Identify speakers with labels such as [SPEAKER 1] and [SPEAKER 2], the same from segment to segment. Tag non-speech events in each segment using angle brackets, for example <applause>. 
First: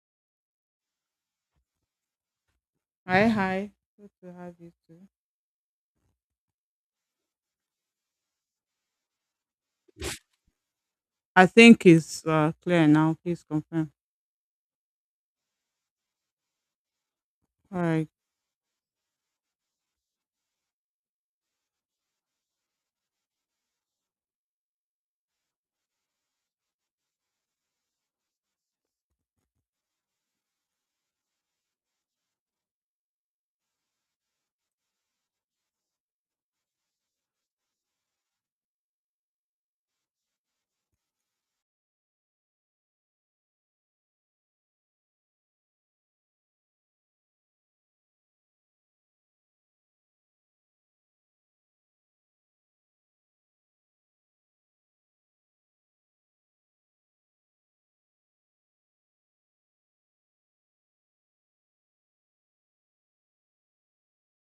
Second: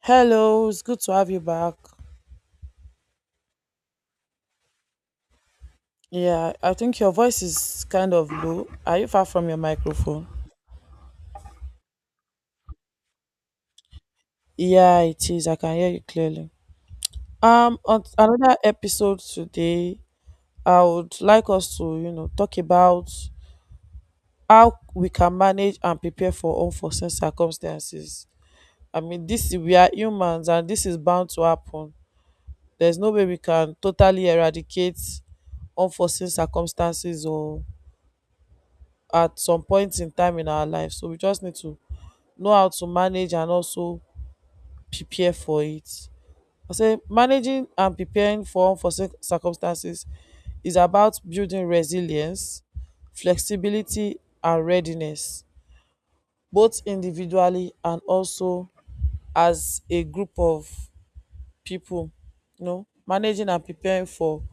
[SPEAKER 1] Hello, it's good to have you back.
[SPEAKER 2] Hi, hi. Good to have you too.
[SPEAKER 1] Yeah, I think your voice is kind of low. Are you far from your microphone?
[SPEAKER 2] I think it's clear now. Please confirm.
[SPEAKER 1] Yeah, it is. I can hear you clearly. Um,
[SPEAKER 2] All
[SPEAKER 1] on
[SPEAKER 2] right.
[SPEAKER 1] another episode today, I would like us to, you know, talk about how we can manage and prepare for unforeseen circumstances. I mean, this we are humans, and this is bound to happen. There's no way we can totally eradicate unforeseen circumstances or at some point in time in our life. So we just need to know how to manage and also prepare for it. I say managing and preparing for unforeseen circumstances is about building resilience, flexibility and readiness both individually and also as a group of people. You know, managing and preparing for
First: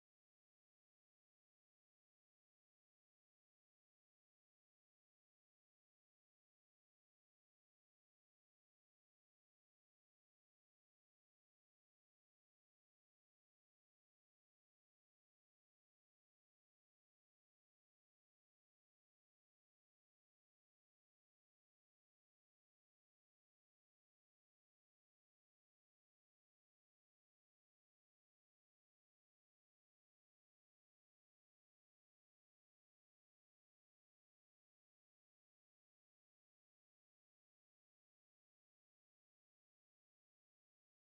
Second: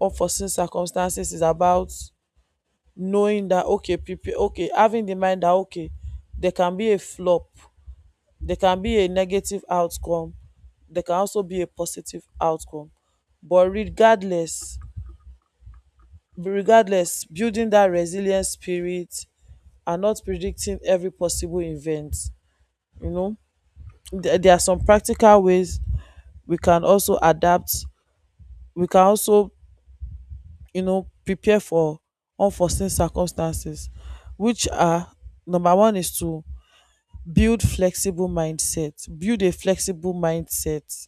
[SPEAKER 1] unforeseen circumstances is about knowing that okay prepare okay having the mind that okay there can be a flop, there can be a negative outcome, there can also be a positive outcome, but regardless, regardless, building that resilient spirit and not predicting every possible event. You know, there are some practical ways we can also adapt, we can also, you know, prepare for unforeseen circumstances, which are: number one is to build a flexible mindset,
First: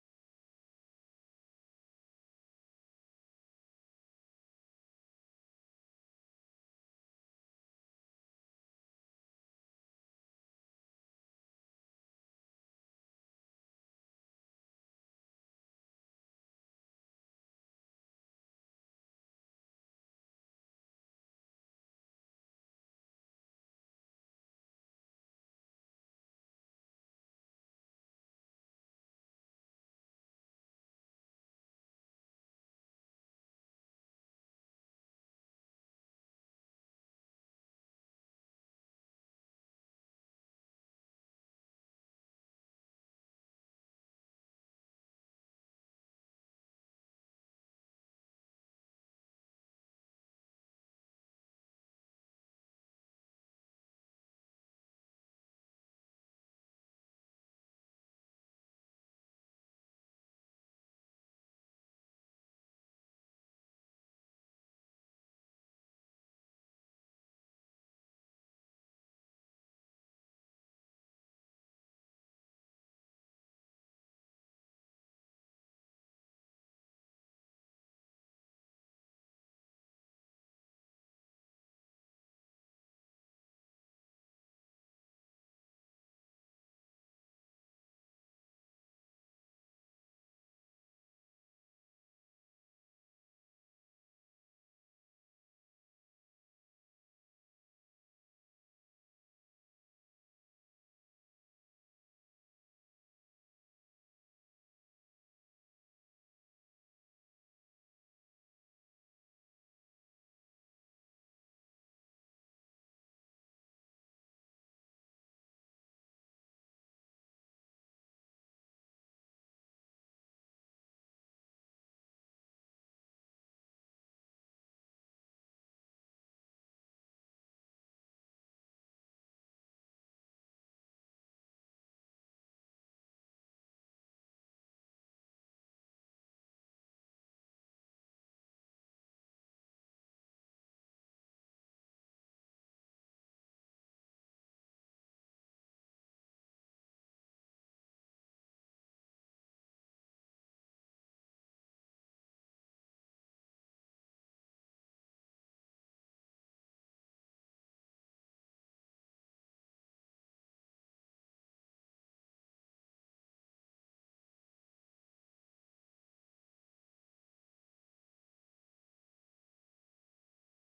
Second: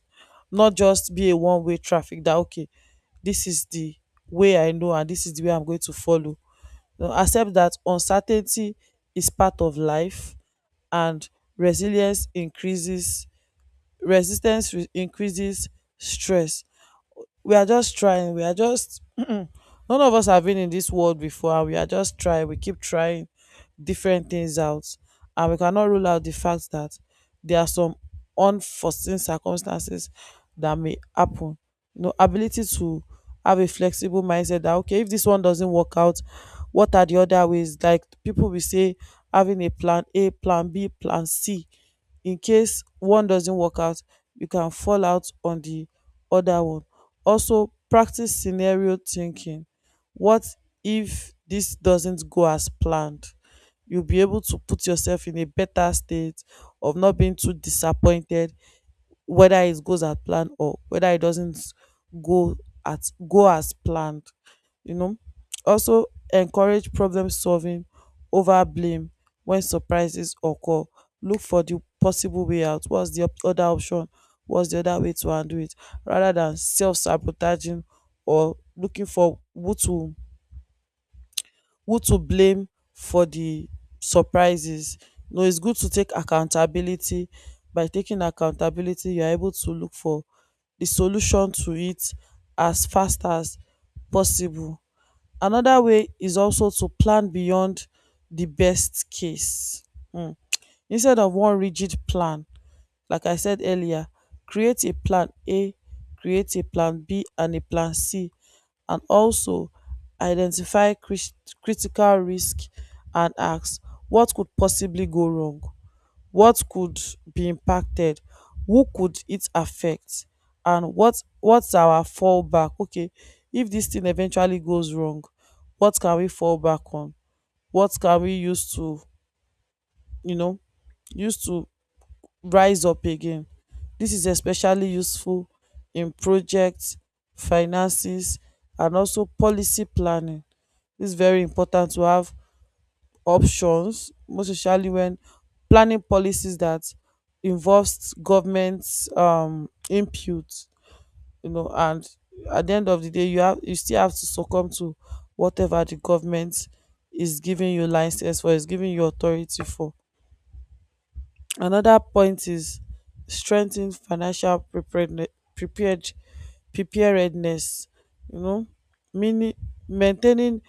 [SPEAKER 1] not just be a one way traffic that okay, this is the way I know and this is the way I'm going to follow. No, accept that uncertainty is part of life, and resilience increases resistance increases stress. We are just trying we are just None of us have been in this world before, we are just trying, we keep trying different things out, and we cannot rule out the fact that there are some unforeseen circumstances that may happen. You know, ability to have a flexible mindset that okay, if this one doesn't work out, what are the other ways? Like people will say, having a plan A, plan B, plan C, in case one doesn't work out you can fall out on the other one. Also practice scenario thinking: what if this doesn't go as planned? You'll be able to put yourself in a better state of not being too disappointed whether it goes as planned or whether it doesn't go at go as planned. You know, also encourage problem solving over blame when surprises occur. Look for the possible way out. What's the other option? What's the other way to undo it? Rather than self sabotaging or looking for who to blame for the surprises. No, it's good to take accountability. By taking accountability, you're able to look for the solution to it as fast as possible. Another way is also to plan beyond the best case. Mm. Instead of one rigid plan, like I said earlier, create a plan A, create a plan B, and a plan C, and also identify critical risk and ask what could possibly go wrong, what could be impacted, who could it affect, and what's our fallback? Okay, if this thing eventually goes wrong, what can we fall back on? What can we use to, you know, use to rise up again. This is especially useful in projects, finances, and also policy planning. It's very important to have options, most especially when planning policies that involves government input, you know, and at the end of the day, you still have to succumb to whatever the government is giving you license for, is giving you authority for. Another point is strengthen financial preparedne- prepared preparedness, you know, meaning maintaining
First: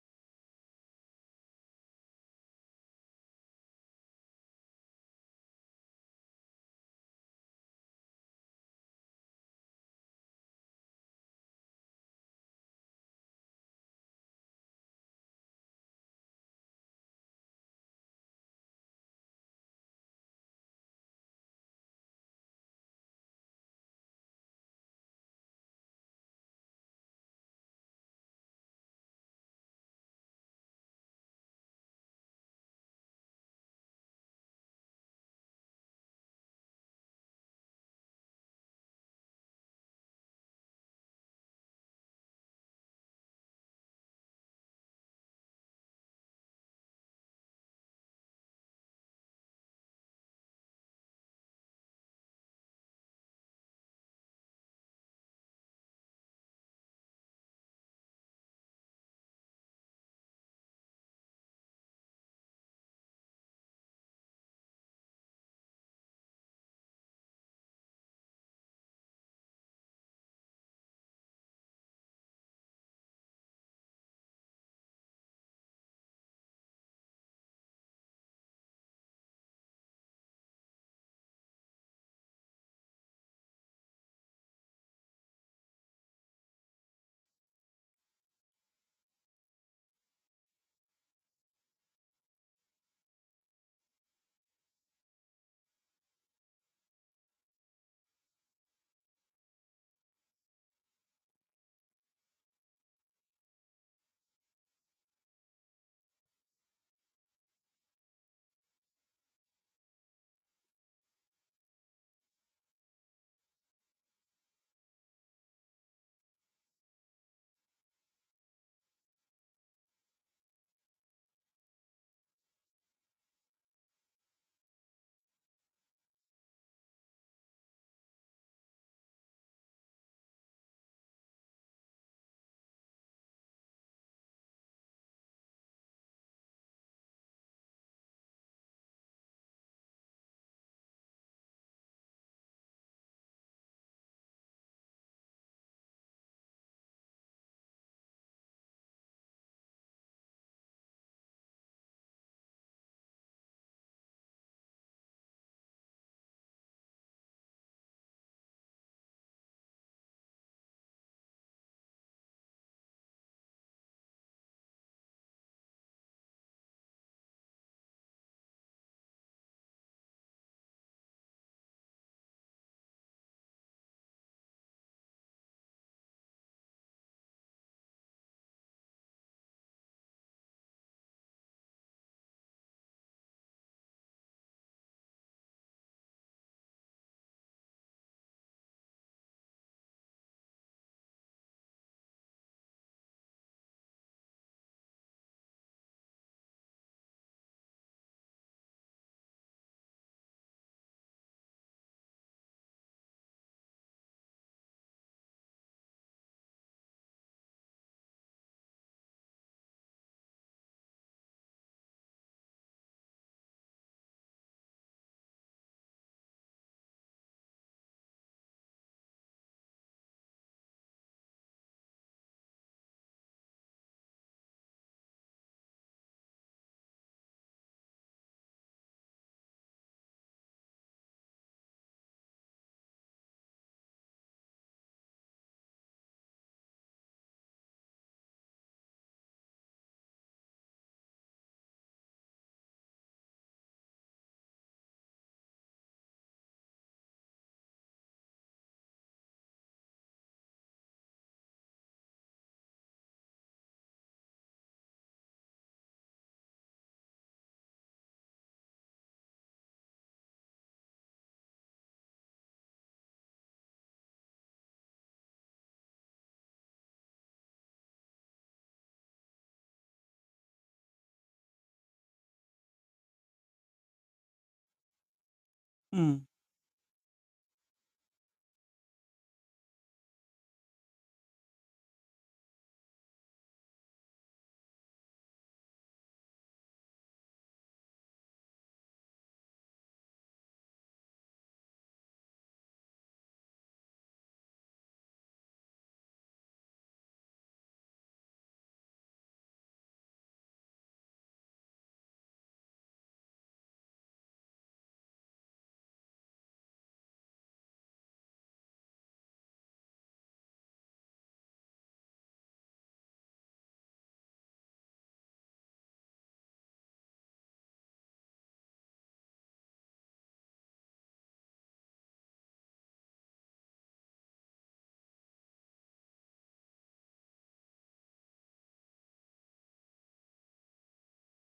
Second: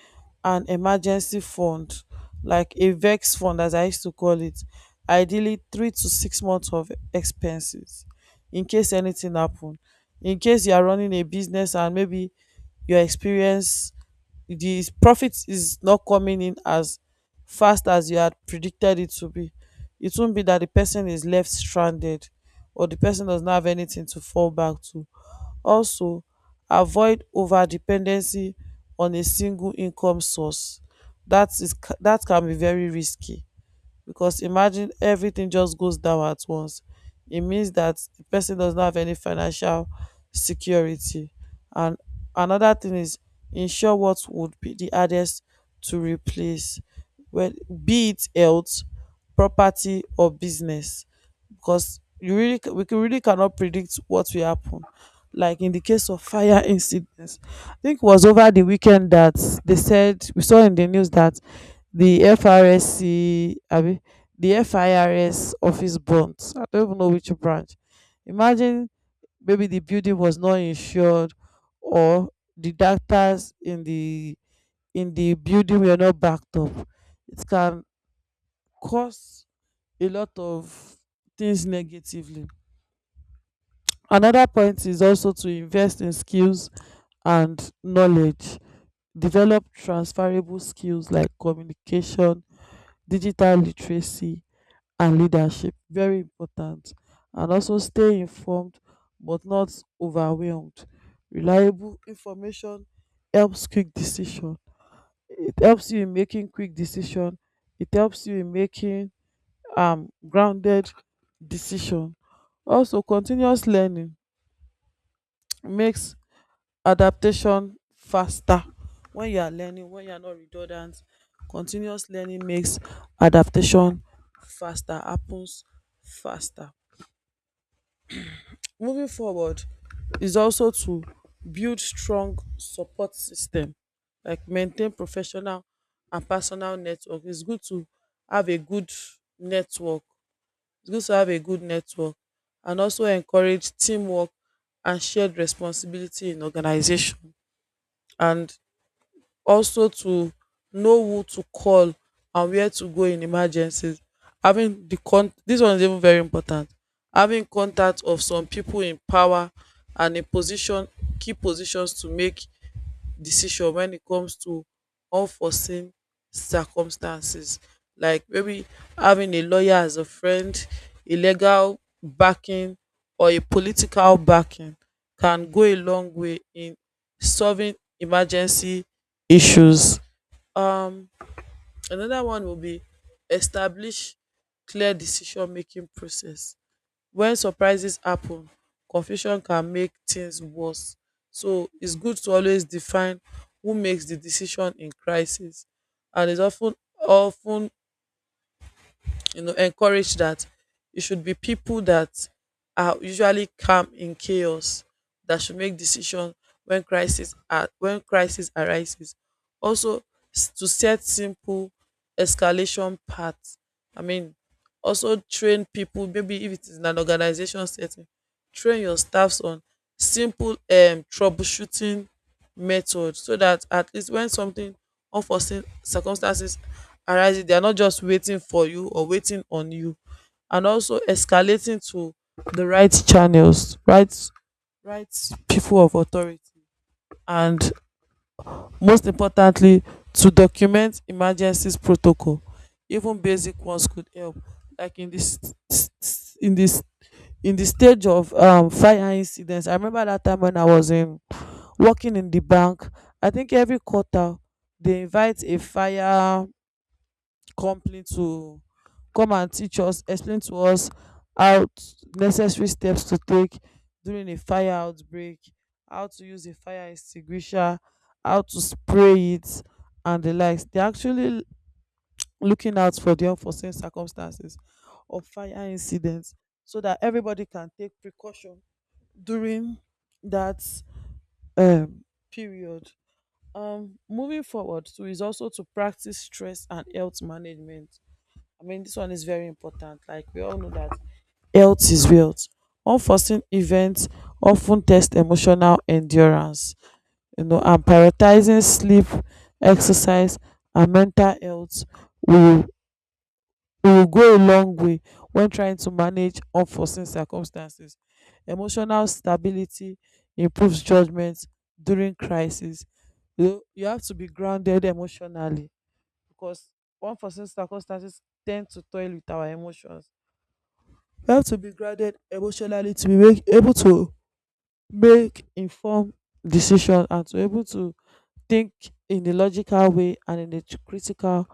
[SPEAKER 1] an emergency fund like a vex fund as I used to call it, ideally 3 to 6 months of expenses in case anything happen. In case you are running a business and maybe your experience the profit is not coming in as fast as you had predicted it to be. It won't be that the person is left stranded or the person does not have anything to fall back to. Also, avoid over dependency on a single income source. That is that can be very risky because imagine everything just goes down at once. It means that the person does not have any financial security. And another thing is ensure what would be the hardest to replace, well, be it health, property, or business, because you really really cannot predict what will happen, like in the case of fire incidents. I think it was over the weekend that they said, we saw in the news that the FRSC, abi, the FIRS office burnt. I don't even know which branch. Imagine maybe the building was not insured, or the doctors in the building were not backed up. It can cause a lot of things negatively. Another point is also to invest in skills and knowledge. Develop transferable skills like communication, digital literacy, and leadership. Very important. And also stay informed but not overwhelmed. Reliable information helps quick decision. It helps you in making quick decision. It helps you in making grounded decision. Also continuous learning <tsk> makes adaptation faster. When you are learning, when you are not redundant, continuous learning makes adaptation faster happens faster. Moving forward is also to build strong support system, like maintain professional and personal network. Have a good network it's good to have a good network, and also encourage teamwork and shared responsibility in organization, and also to know who to call and where to go in emergencies. Having the con This one is even very important. Having contact of some people in power and in position, key positions to make decision when it comes to unforeseen circumstances, like maybe having a lawyer as a friend, a legal backing or a political backing can go a long way in solving emergency issues. Um, another one will be establish clear decision making process. When surprises happen confusion can make things worse, so it's good to always define who makes the decision in crisis, and it's often, you know, encourage that it should be people that are usually calm in chaos that should make decisions when crisis are when crisis arises. Also to set simple escalation paths, I mean also train people maybe if it is in an organization setting, train your staffs on simple troubleshooting method, so that at least when something unforeseen circumstances arises, they are not just waiting for you or waiting on you. And also escalating to the right channels, right people of authority. And most importantly, to document emergencies protocol. Even basic ones could help. Like in this in the stage of fire incidents. I remember that time when I was in working in the bank, I think every quarter they invite a fire company to come and teach us, explain to us how t- necessary steps to take during a fire outbreak, how to use a fire extinguisher, how to spray it and the likes. They're actually looking out for the unforeseen circumstances of fire
[SPEAKER 2] Hmm.
[SPEAKER 1] incidents so that everybody can take precaution during that um, period. Moving forward too is also to practice stress and health management. I mean, this one is very important. Like we all know that health is wealth. Unforeseen events often test emotional endurance. You know, and prioritizing sleep, exercise, and mental health will, it will go a long way when trying to manage unforeseen circumstances. Emotional stability improves judgment during crisis. You have to be grounded emotionally because unforeseen circumstances tend to toil with our emotions. You have to be grounded emotionally to able to make informed decision and to able to think in a logical way and in a critical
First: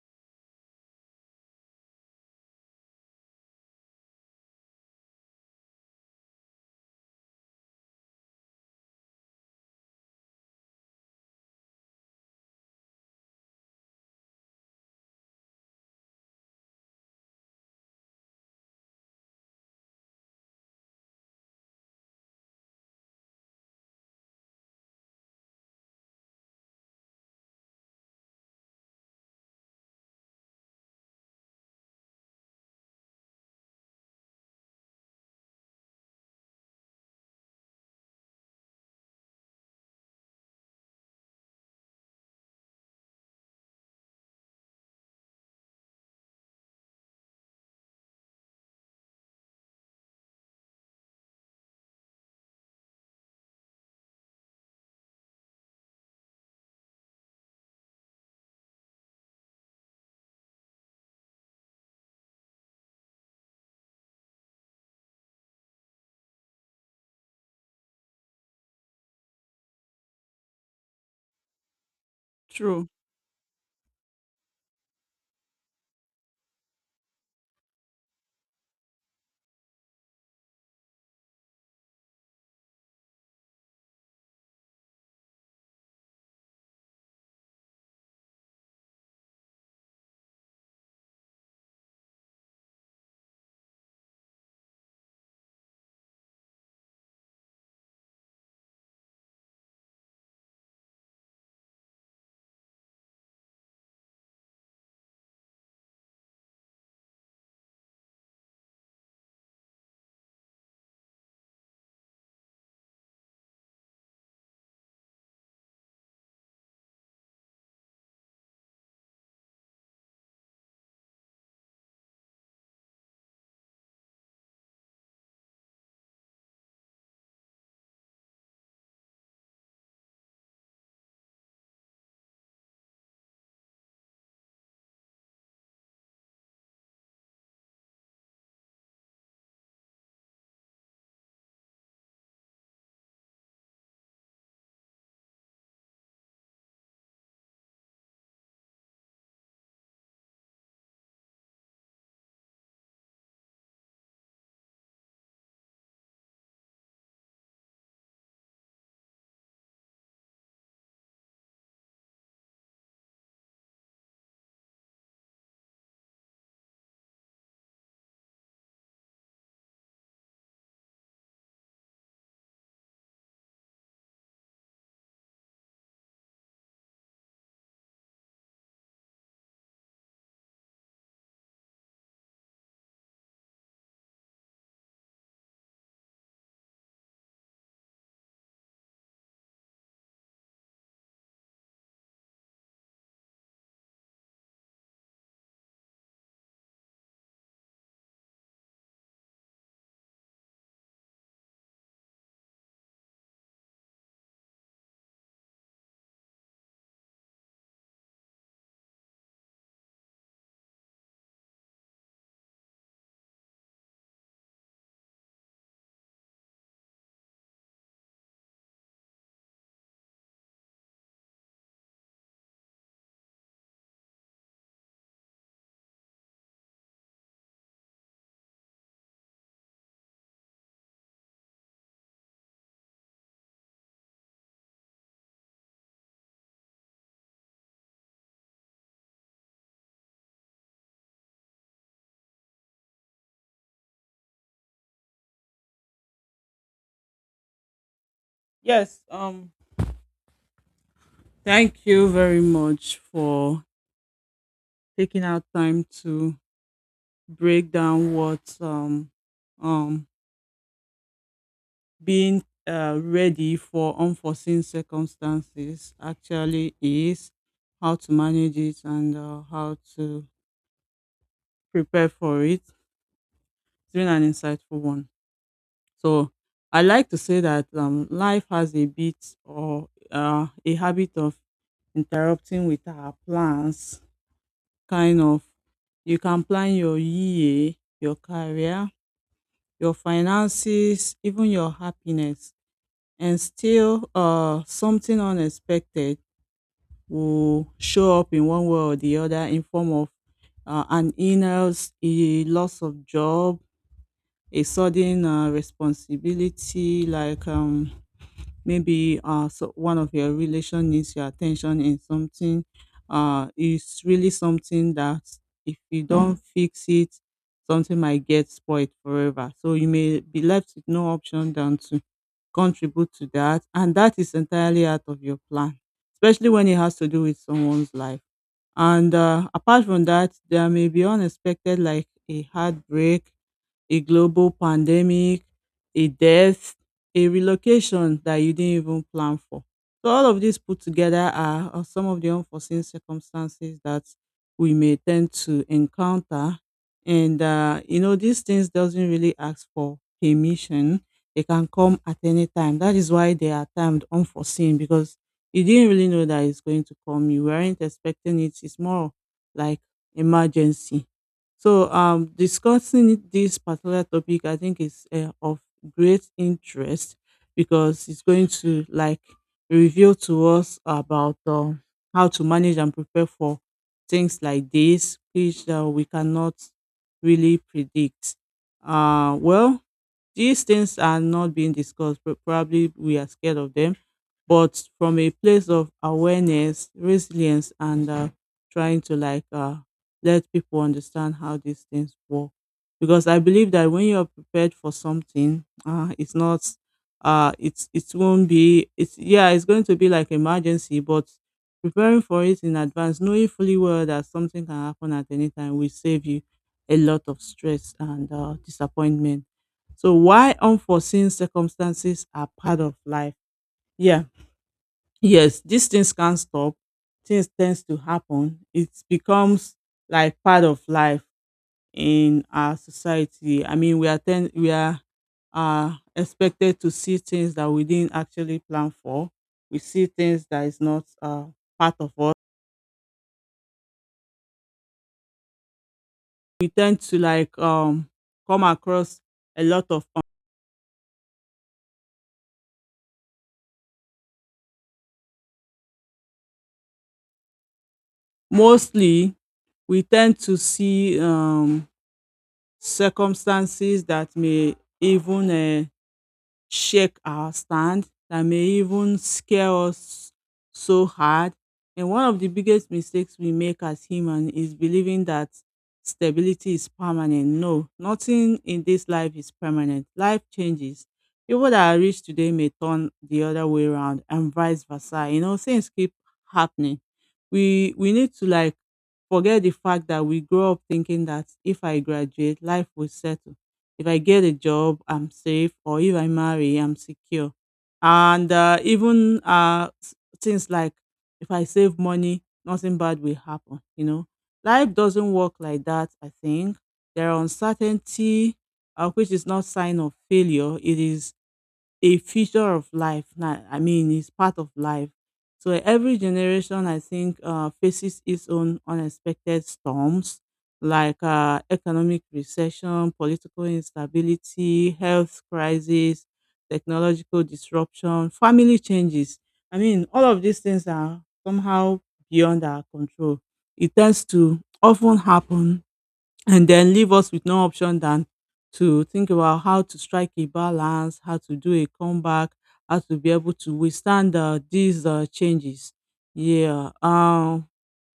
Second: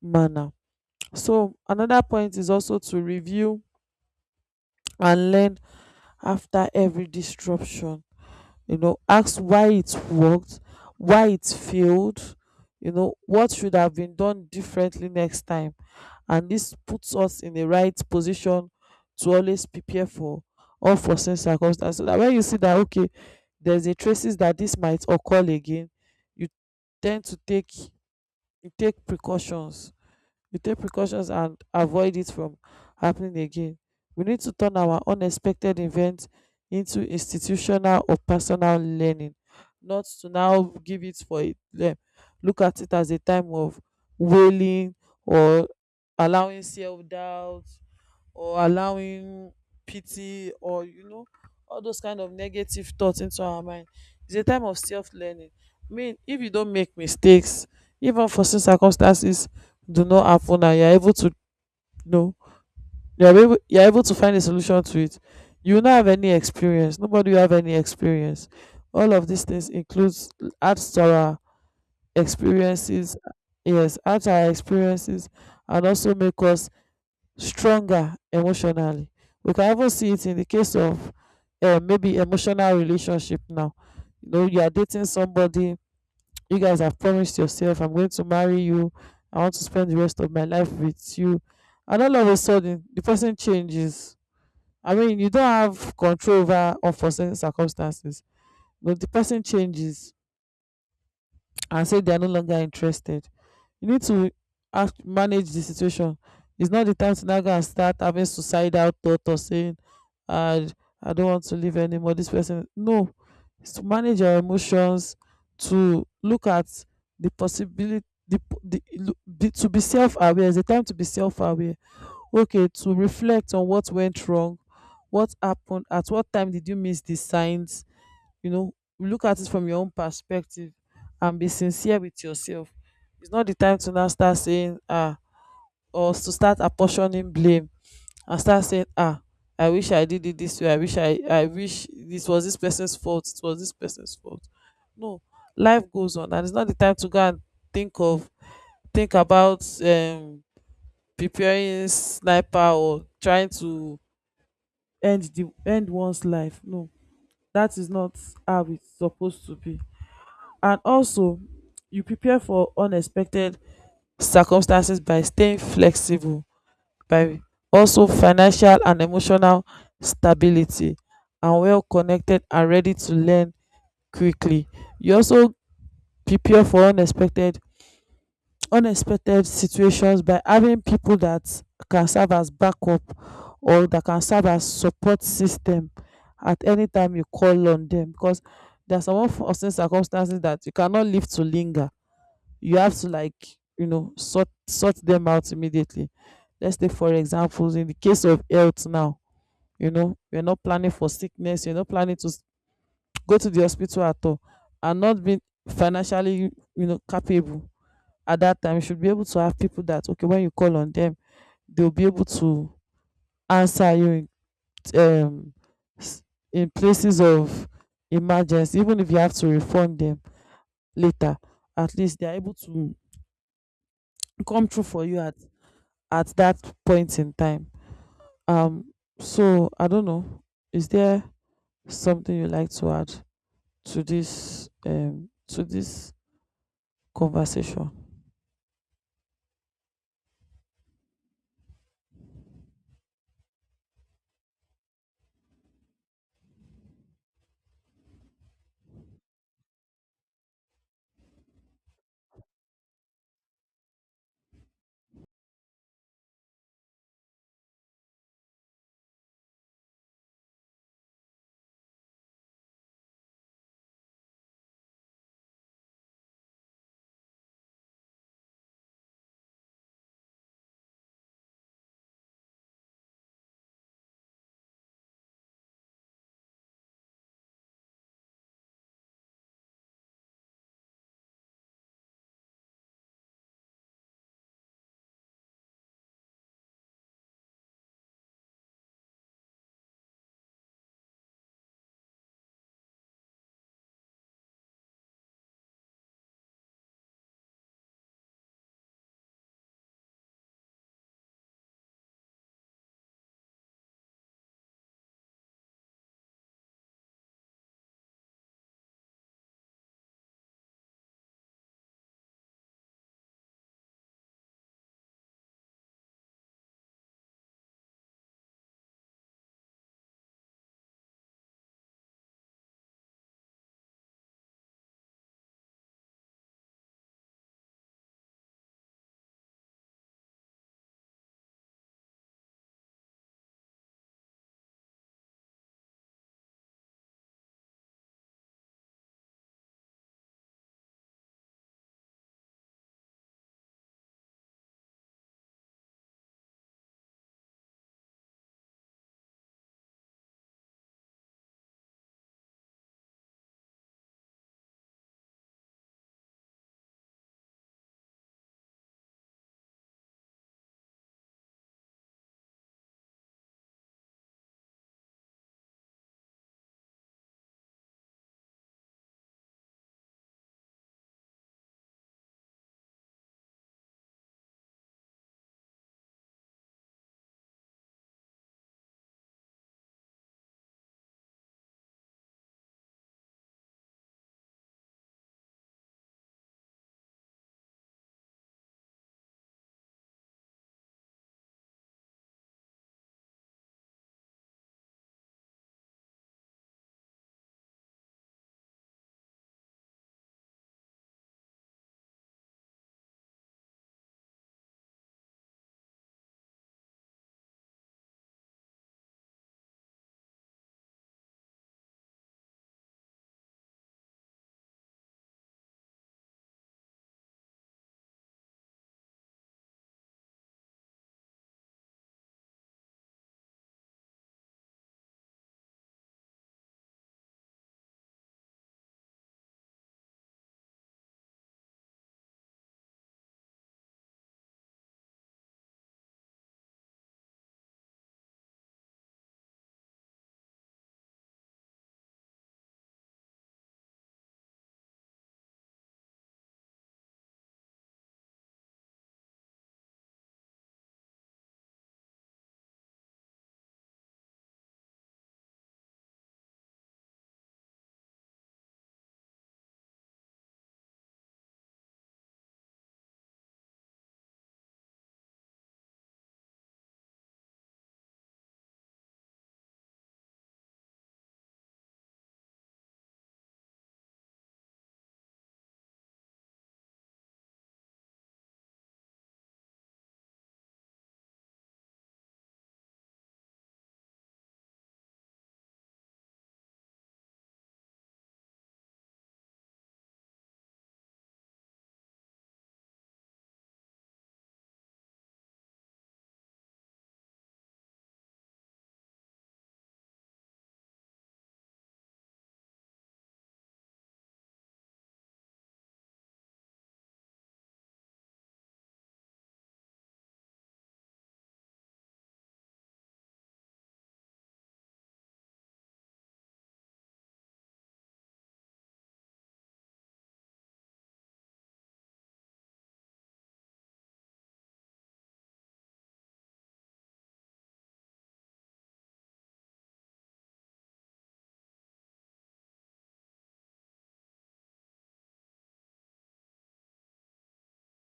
[SPEAKER 1] manner. So another point is also to review and learn after every disruption. You know, ask why it worked, why it failed, you know, what should have been done differently next time. And this puts us in the right position to always prepare for unforeseen circumstances, so that when you see that okay there's a traces that this might occur again, you tend to take you take precautions, we take precautions and avoid it from happening again. We need to turn our unexpected events into institutional or personal learning, not to now give it for it. Look at it as a time of wailing or allowing self doubt or allowing pity, or you know, all those kind of negative thoughts into our mind. It's a time of self-learning. I mean, if you don't make mistakes, if unforeseen circumstances do not happen and you know, you're able to find a solution to it, you will not have any experience nobody will have any experience. All of these things includes adds to our
[SPEAKER 2] True.
[SPEAKER 1] experiences. Yes, adds to our experiences, and also make us stronger emotionally. We can even see it in the case of maybe emotional relationship now. You know, you are dating somebody, you guys have promised yourself, I'm going to marry you, I want to spend the rest of my life with you. And all of a sudden, the person changes. I mean, you don't have control over unforeseen circumstances, but the person changes and say they are no longer interested. You need to act, manage the situation. It's not the time to now go and start having suicidal thought or saying, I, I don't want to live anymore. This person. No. It's to manage your emotions, to look at the possibility. The, po- the, look- be, To be self-aware. It's a time to be self-aware, okay, to reflect on what went wrong, what happened, at what time did you miss the signs, you know, look at it from your own perspective and be sincere with yourself. It's not the time to now start saying ah, or to start apportioning blame and start saying ah, I wish I did it this way, I wish I wish this was this person's fault, it was this person's fault. No, life goes on, and it's not the time to go and think of, think about, preparing sniper or trying to end the end one's life. No, that is not how it's supposed to be. And also, you prepare for unexpected circumstances by staying flexible, by also financial and emotional stability, and well connected and ready to learn quickly. You also prepare for unexpected situations by having people that can serve as backup or that can serve as support system at any time you call on them, because there are some unforeseen circumstances that you cannot leave to linger. You have to, like, you know, sort them out immediately. Let's take for examples in the case of health now. You know, you're not planning for sickness, you're not planning to go to the hospital at all, and not being financially, you know, capable at that time. You should be able to have people that, okay, when you call on them, they'll be able to answer you in, s- in places of emergency. Even if you have to refund them later, at least they're able to come through for you at that point in time. Um, so I don't know. Is there something you like to add to this conversation?
[SPEAKER 2] Yes. Thank you very much for taking out time to break down what um being ready for unforeseen circumstances actually is, how to manage it, and how to prepare for it. It's been an insightful one. So I like to say that life has a bit or a habit of interrupting with our plans. Kind of, you can plan your year, your career, your finances, even your happiness, and still something unexpected will show up in one way or the other in form of an illness, a loss of job, a sudden responsibility like maybe so one of your relation needs your attention in something is really something that if you don't fix it, something might get spoiled forever, so you may be left with no option than to contribute to that, and that is entirely out of your plan, especially when it has to do with someone's life. And apart from that, there may be unexpected like a heartbreak, a global pandemic, a death, a relocation that you didn't even plan for. So all of these put together are some of the unforeseen circumstances that we may tend to encounter. And you know, these things doesn't really ask for permission. They can come at any time. That is why they are termed unforeseen, because you didn't really know that it's going to come. You weren't expecting it. It's more like emergency. So, discussing this particular topic, I think is of great interest, because it's going to like reveal to us about how to manage and prepare for things like this, which we cannot really predict. Well, these things are not being discussed, but probably we are scared of them. But from a place of awareness, resilience, and trying to like let people understand how these things work. Because I believe that when you are prepared for something, it's not, it's it won't be. It's yeah, it's going to be like emergency, but preparing for it in advance, knowing fully well that something can happen at any time, will save you a lot of stress and disappointment. So why unforeseen circumstances are part of life. Yeah, yes, these things can't stop. Things tends to happen. It becomes like part of life in our society. I mean, we are expected to see things that we didn't actually plan for. We see things that is not part of us. We tend to like come across a lot of mostly we tend to see circumstances that may even, shake our stand, that may even scare us so hard. And one of the biggest mistakes we make as human is believing that stability is permanent. No, nothing in this life is permanent. Life changes. People that are rich today may turn the other way around, and vice versa. You know, things keep happening. We need to like forget the fact that we grow up thinking that if I graduate, life will settle, if I get a job, I'm safe, or if I marry, I'm secure. And even things like if I save money, nothing bad will happen. You know, life doesn't work like that. I think there are uncertainty, which is not sign of failure. It is a feature of life. Now, I mean, it's part of life. So every generation, I think, faces its own unexpected storms, like economic recession, political instability, health crisis, technological disruption, family changes. I mean, all of these things are somehow beyond our control. It tends to often happen and then leave us with no option than to think about how to strike a balance, how to do a comeback, how to be able to withstand these changes. Yeah.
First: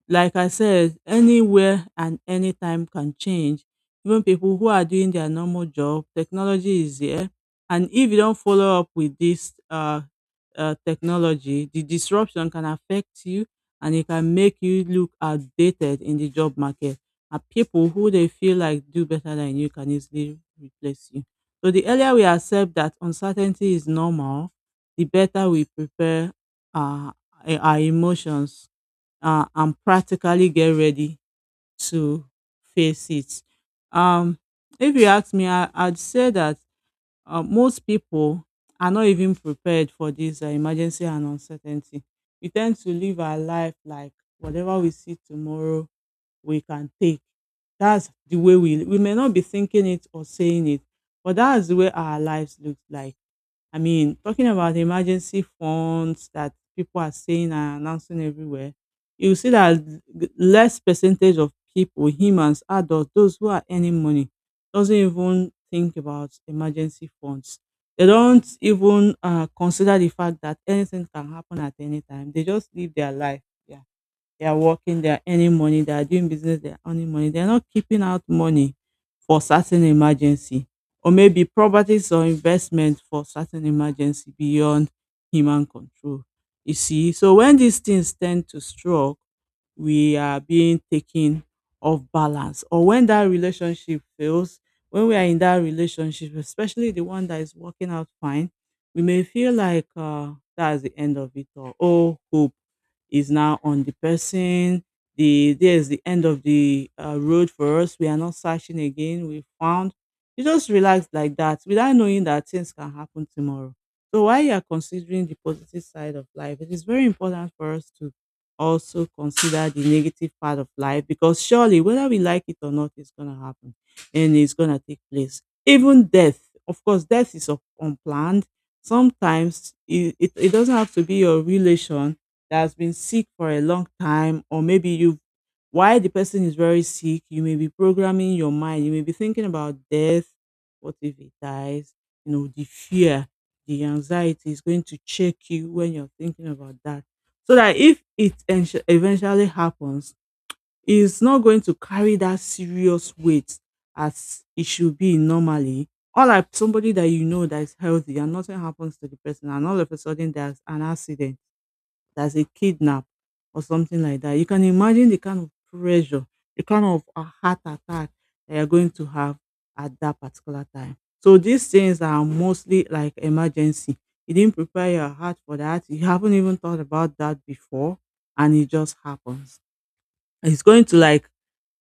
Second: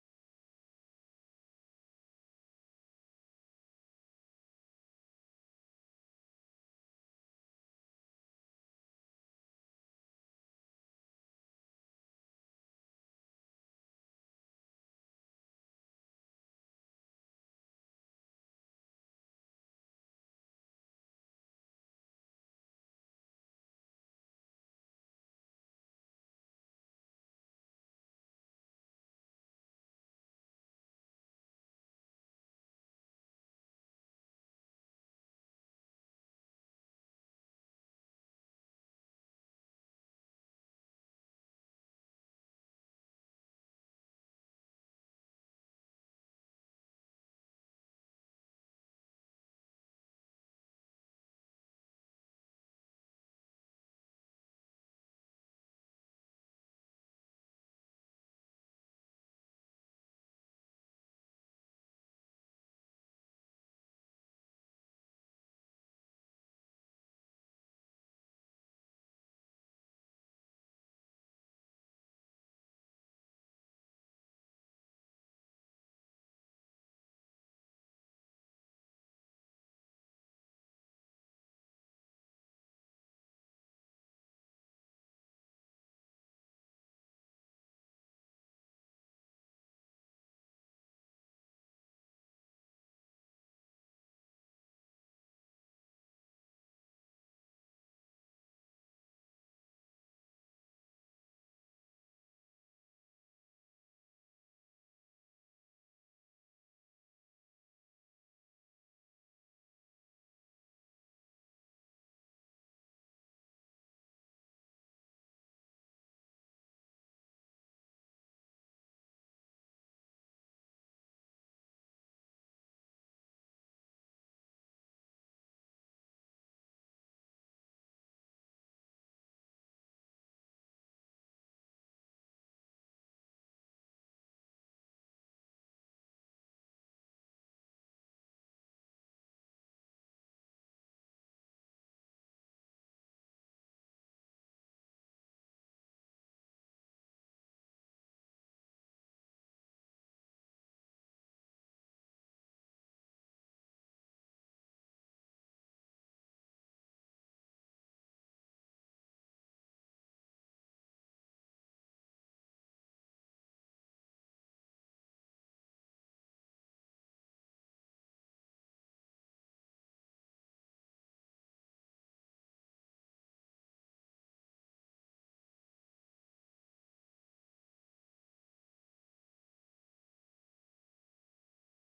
[SPEAKER 2] Like I said, anywhere and anytime can change. Even people who are doing their normal job, technology is there. And if you don't follow up with this technology, the disruption can affect you, and it can make you look outdated in the job market. And people who they feel like do better than you can easily replace you. So the earlier we accept that uncertainty is normal, the better we prepare uh, our emotions, and practically get ready to face it. Um, if you ask me, I'd say that most people are not even prepared for this emergency and uncertainty. We tend to live our life like whatever we see tomorrow, we can take. That's the way we may not be thinking it or saying it, but that's the way our lives look like. I mean, talking about emergency funds that people are saying and announcing everywhere, you see that less percentage of people, humans, adults, those who are earning money, doesn't even think about emergency funds. They don't even consider the fact that anything can happen at any time. They just live their life. Yeah. They are working, they are earning money, they are doing business, they are earning money. They are not keeping out money for certain emergency, or maybe properties or investment for certain emergency beyond human control. You see, so when these things tend to stroke, we are being taken off balance. Or when that relationship fails, when we are in that relationship, especially the one that is working out fine, we may feel like that's the end of it all. Oh, hope is now on the person. There is the end of the road for us. We are not searching again. We found. You just relax like that without knowing that things can happen tomorrow. So while you are considering the positive side of life, it is very important for us to also consider the negative part of life, because surely, whether we like it or not, it's going to happen, and it's going to take place, even death. Of course, death is unplanned. Sometimes it doesn't have to be your relation that has been sick for a long time, or maybe you've, while the person is very sick, you may be programming your mind, you may be thinking about death. What if he dies? You know, the fear, the anxiety is going to check you when you're thinking about that, so that if it eventually happens, it's not going to carry that serious weight as it should be normally. Or like somebody that you know that is healthy and nothing happens to the person, and all of a sudden there's an accident, that's a kidnap or something like that. You can imagine the kind of pressure, the kind of a heart attack that you're going to have at that particular time. So these things are mostly like emergency. You didn't prepare your heart for that. You haven't even thought about that before, and it just happens. It's going to like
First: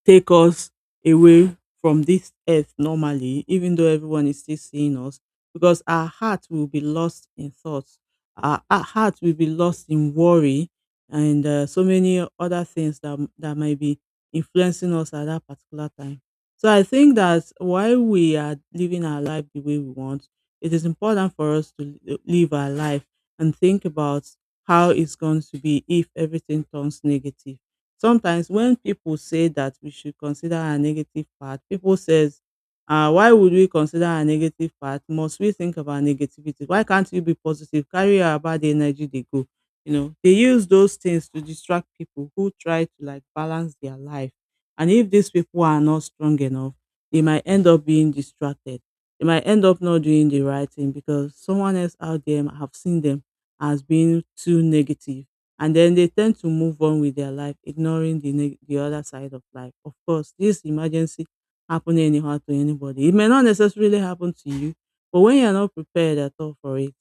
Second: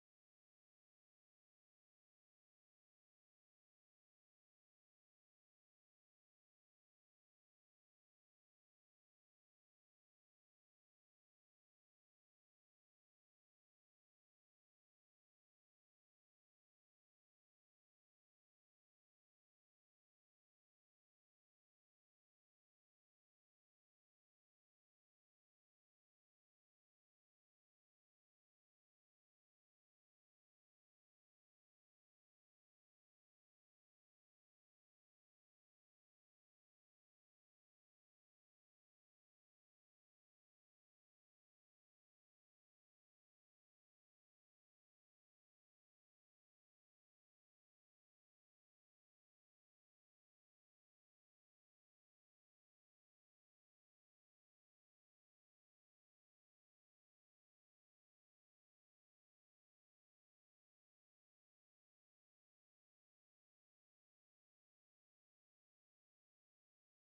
[SPEAKER 2] take us away from this earth normally, even though everyone is still seeing us, because our heart will be lost in thoughts, our heart will be lost in worry, and so many other things that that might be influencing us at that particular time. So I think that while we are living our life the way we want, it is important for us to live our life and think about how it's going to be if everything turns negative. Sometimes when people say that we should consider a negative part, people says, why would we consider a negative part? Must we think about negativity? Why can't you be positive? Carry your bad energy, they go. You know, they use those things to distract people who try to like balance their life. And if these people are not strong enough, they might end up being distracted. They might end up not doing the right thing because someone else out there have seen them as being too negative, and then they tend to move on with their life, ignoring the the other side of life. Of course, this emergency happen anyhow to anybody. It may not necessarily happen to you, but when you're not prepared at all for it,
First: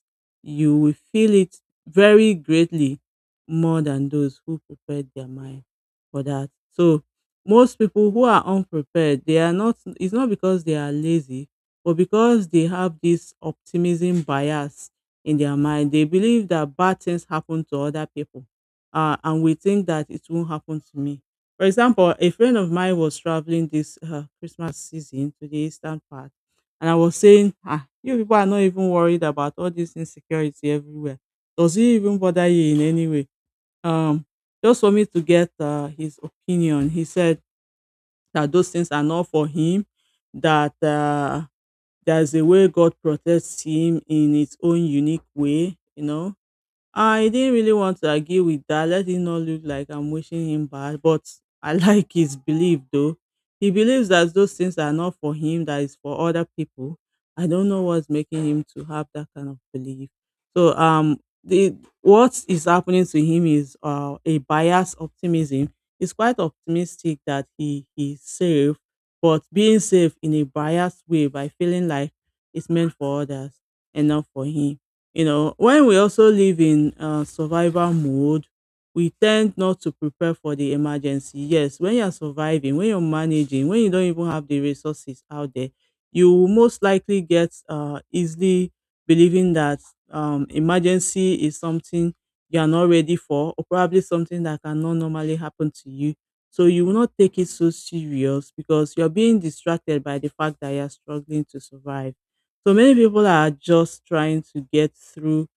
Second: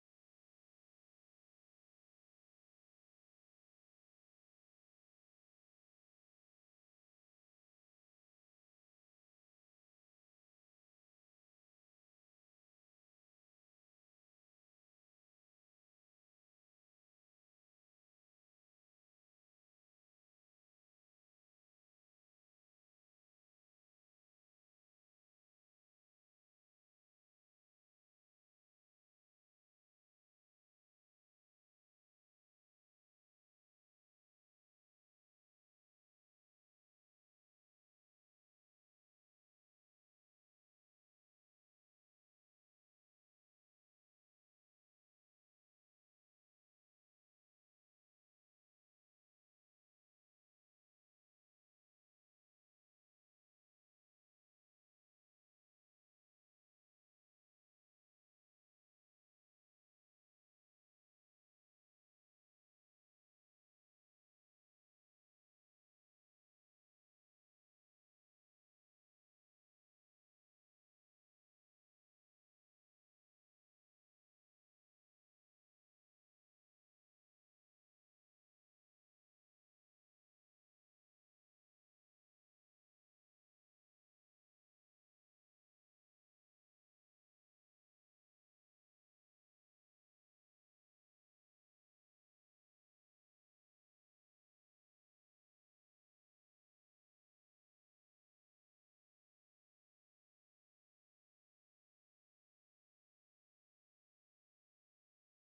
[SPEAKER 2] you will feel it very greatly, more than those who prepared their mind for that. So most people who are unprepared, they are not, it's not because they are lazy, but because they have this optimism bias in their mind. They believe that bad things happen to other people, and we think that it won't happen to me. For example, a friend of mine was traveling this Christmas season to the eastern part, and I was saying, ah, you people are not even worried about all this insecurity everywhere. Does it even bother you in any way? Um, just for me to get his opinion, he said that those things are not for him, that there's a way God protects him in its own unique way. I didn't really want to argue with that. Let it not look like I'm wishing him bad, but I <laughs> like his belief though. He believes that those things are not for him, that is for other people. I don't know what's making him to have that kind of belief. So the what is happening to him is a biased optimism. He's quite optimistic that he's safe, but being safe in a biased way by feeling like it's meant for others and not for him. When we also live in survival mode, we tend not to prepare for the emergency. Yes, when you're surviving, when you're managing, when you don't even have the resources out there, you will most likely get easily believing that emergency is something you are not ready for, or probably something that cannot normally happen to you. So you will not take it so serious because you're being distracted by the fact that you're struggling to survive. So many people are just trying to get through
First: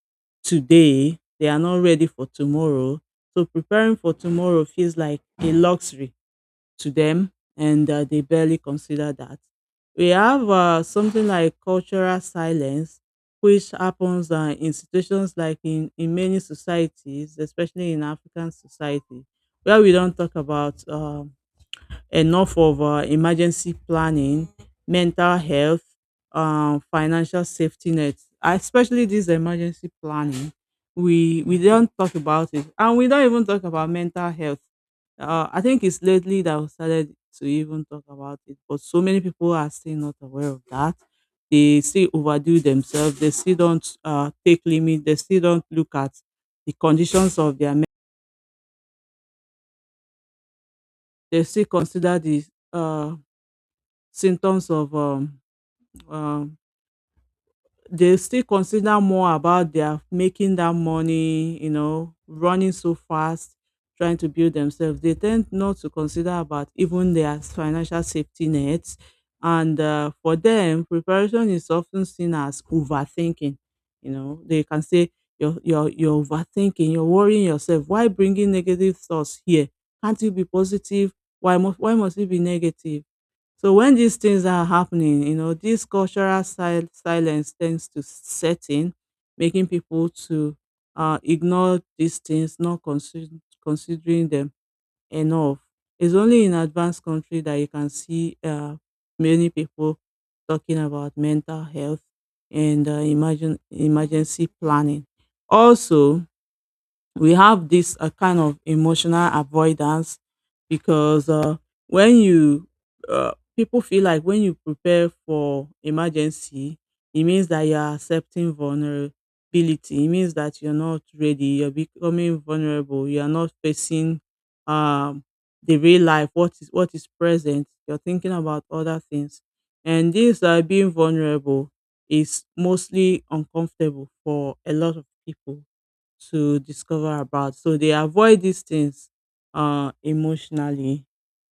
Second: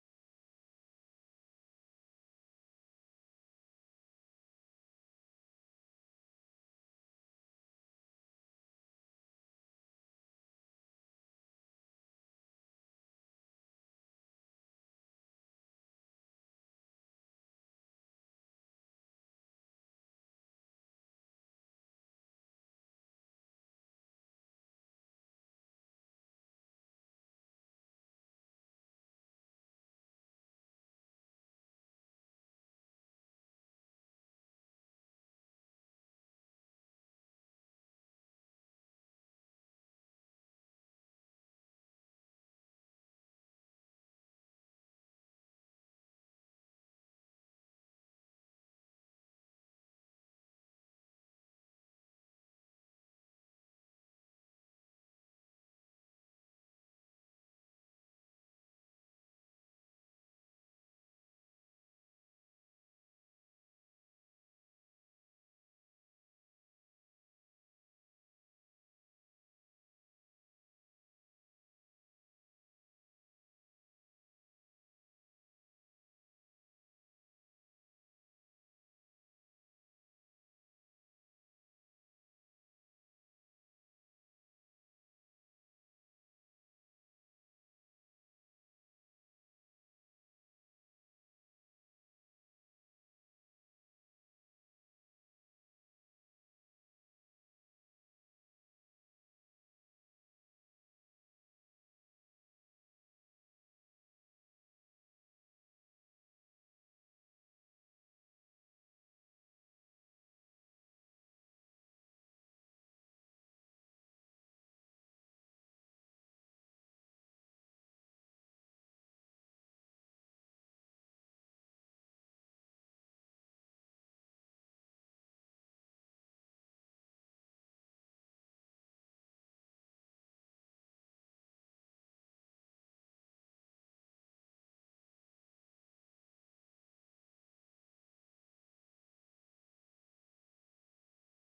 [SPEAKER 2] today. They are not ready for tomorrow. So preparing for tomorrow feels like a luxury to them, and they barely consider that. We have something like cultural silence, which happens in situations like in many societies, especially in African society, where we don't talk about enough of emergency planning, mental health, financial safety nets, especially this emergency planning. We don't talk about it, and we don't even talk about mental health. I think it's lately that we started to even talk about it, but so many people are still not aware of that. They still overdo themselves. They still don't take limit. They still don't look at the conditions of their. They still consider the uh, symptoms of Um, they still consider more about their making that money, running so fast, trying to build themselves. They tend not to consider about even their financial safety nets. And for them, preparation is often seen as overthinking. You know, they can say, you're overthinking, you're worrying yourself. Why bringing negative thoughts here? Can't you be positive? Why must you be negative? So when these things are happening, you know, this cultural silence tends to set in, making people to ignore these things, not consider- considering them enough. It's only in advanced country that you can see many people talking about mental health and imagine emergency planning. Also, we have this kind of emotional avoidance because when you people feel like when you prepare for emergency, it means that you are accepting vulnerability, it means that you're not ready, you're becoming vulnerable, you are not facing um, the real life, what is present, you're thinking about other things. And this being vulnerable is mostly uncomfortable for a lot of people to discover about. So they avoid these things emotionally,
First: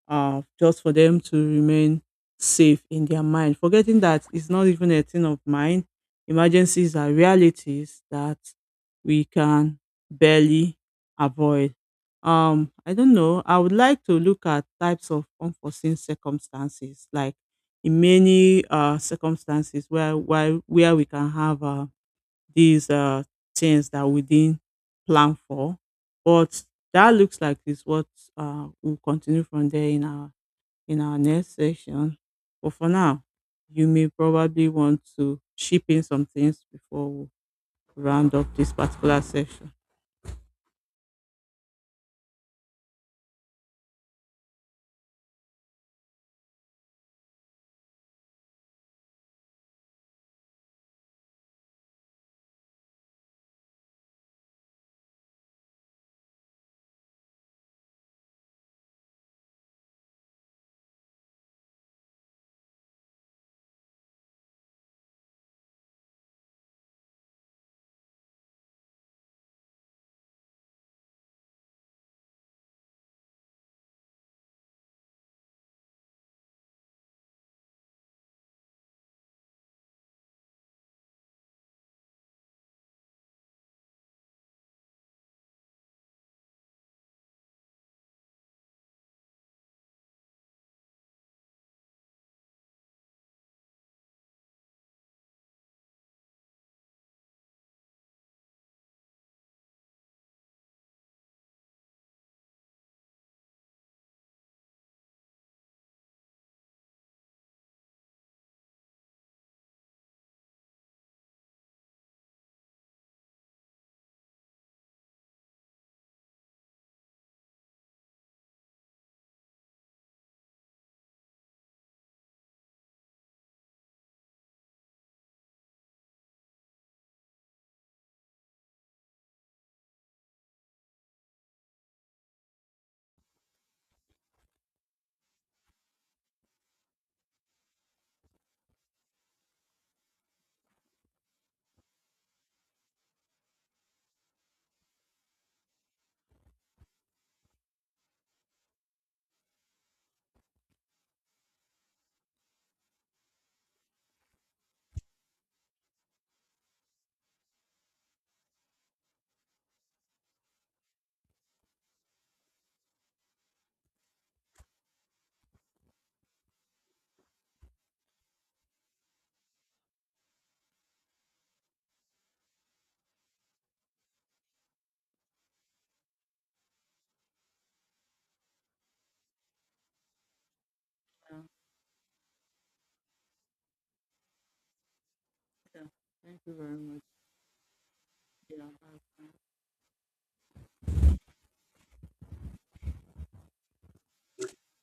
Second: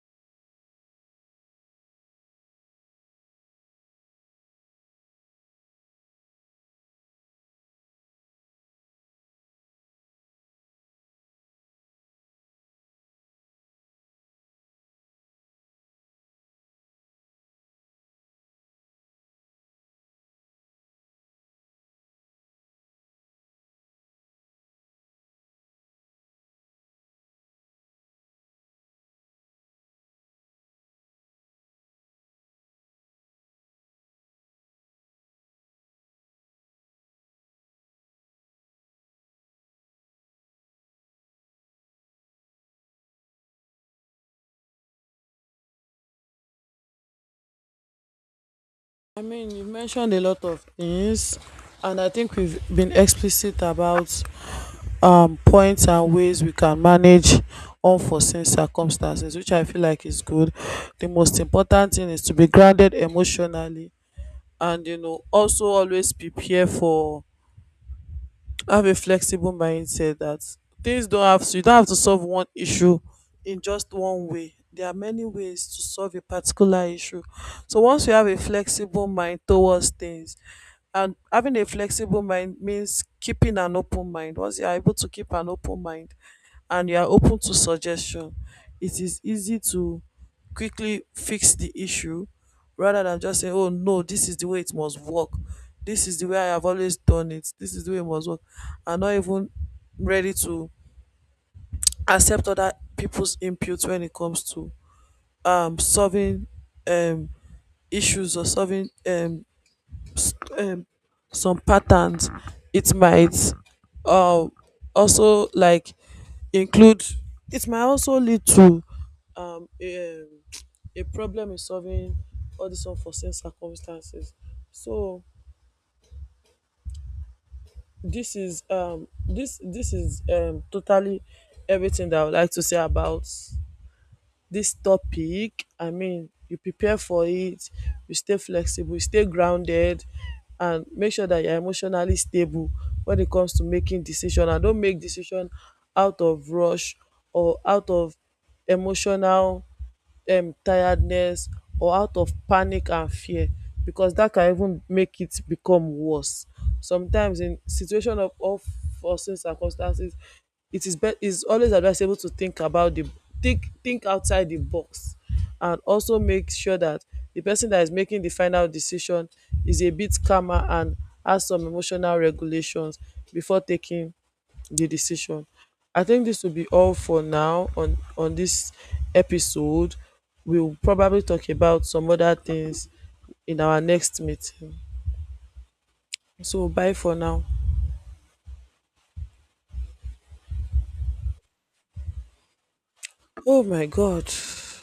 [SPEAKER 2] just for them to remain safe in their mind, forgetting that it's not even a thing of mind. Emergencies are realities that we can barely avoid. I don't know. I would like to look at types of unforeseen circumstances, like in many circumstances where we can have these things that we didn't plan for. But that looks like is what we'll continue from there in our next session. But for now, you may probably want to chip in some things before we round up this particular session.
[SPEAKER 1] I mean, you mentioned a lot of things, and I think we've been explicit about points and ways we can manage unforeseen circumstances, which I feel like is good. The most important thing is to be grounded emotionally, and you know, also always prepare for, have a flexible mindset, that things don't have to, you don't have to solve one issue in just one way. There are many ways to solve a particular issue. So once you have a flexible mind towards things, and having a flexible mind means keeping an open mind, once you are able to keep an open mind and you are open to suggestion, it is easy to quickly fix the issue, rather than just saying, oh no, this is the way it must work. This is the way I have always done it. This is the way it must work. I not even ready to accept other people's input when it comes to solving um, issues or solving s- um, some patterns. It might um, also like include, it might also lead to um, a, um, a problem in solving all these unforeseen circumstances. So this is totally everything that I would like to say about this topic. I mean, you prepare for it, you stay flexible, you stay grounded, and make sure that you're emotionally stable when it comes to making decision. And don't make decision out of rush, or out of emotional tiredness, or out of panic and fear, because that can even make it become worse. Sometimes in situation of unforeseen circumstances, it is bet is always advisable to think about the, think outside the box, and also make sure that the person that is making the final decision is a bit calmer and has some emotional regulations before taking the decision. I think this will be all for now on this episode. We'll probably talk about some other things in our next meeting.
[SPEAKER 2] Thank you
[SPEAKER 1] So
[SPEAKER 2] very
[SPEAKER 1] bye
[SPEAKER 2] much.
[SPEAKER 1] for now.
[SPEAKER 2] Yeah.
[SPEAKER 1] Oh my god.